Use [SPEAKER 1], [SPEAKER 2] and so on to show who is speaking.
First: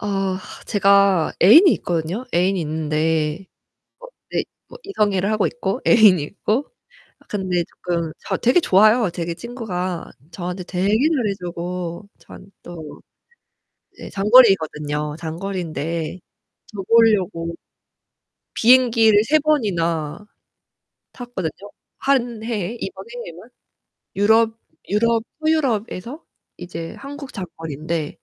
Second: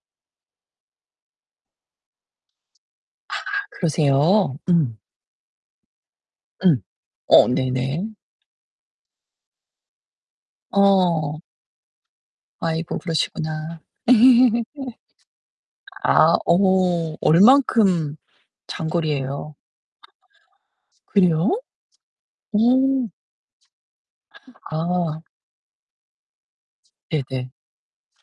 [SPEAKER 1] 아 제가 애인이 있거든요? 애인이 있는데
[SPEAKER 2] 아
[SPEAKER 1] 어 예
[SPEAKER 2] 그러세요?
[SPEAKER 1] 뭐
[SPEAKER 2] 음.
[SPEAKER 1] 이성애를 하고 있고 애인이 있고
[SPEAKER 2] 음. 어
[SPEAKER 1] 근데
[SPEAKER 2] 네네.
[SPEAKER 1] 쪼끔 자 되게 좋아요. 되게 친구가 저한테 되게 잘해
[SPEAKER 2] 어.
[SPEAKER 1] 주고 저한테
[SPEAKER 2] 아이고
[SPEAKER 1] 또
[SPEAKER 2] 그러시구나.
[SPEAKER 1] 네 장거리거든요. 장거리인데
[SPEAKER 2] 아.
[SPEAKER 1] 저
[SPEAKER 2] 어머.
[SPEAKER 1] 보려고
[SPEAKER 2] 얼만큼
[SPEAKER 1] 비행기를
[SPEAKER 2] 장거리예요?
[SPEAKER 1] 3번이나 탔거든요.
[SPEAKER 2] 그래요?
[SPEAKER 1] 1 해에 이번
[SPEAKER 2] 음.
[SPEAKER 1] 해에만. 유럽
[SPEAKER 2] 아.
[SPEAKER 1] 유럽 서유럽에서 이제 한국
[SPEAKER 2] 네네.
[SPEAKER 1] 장거리인데.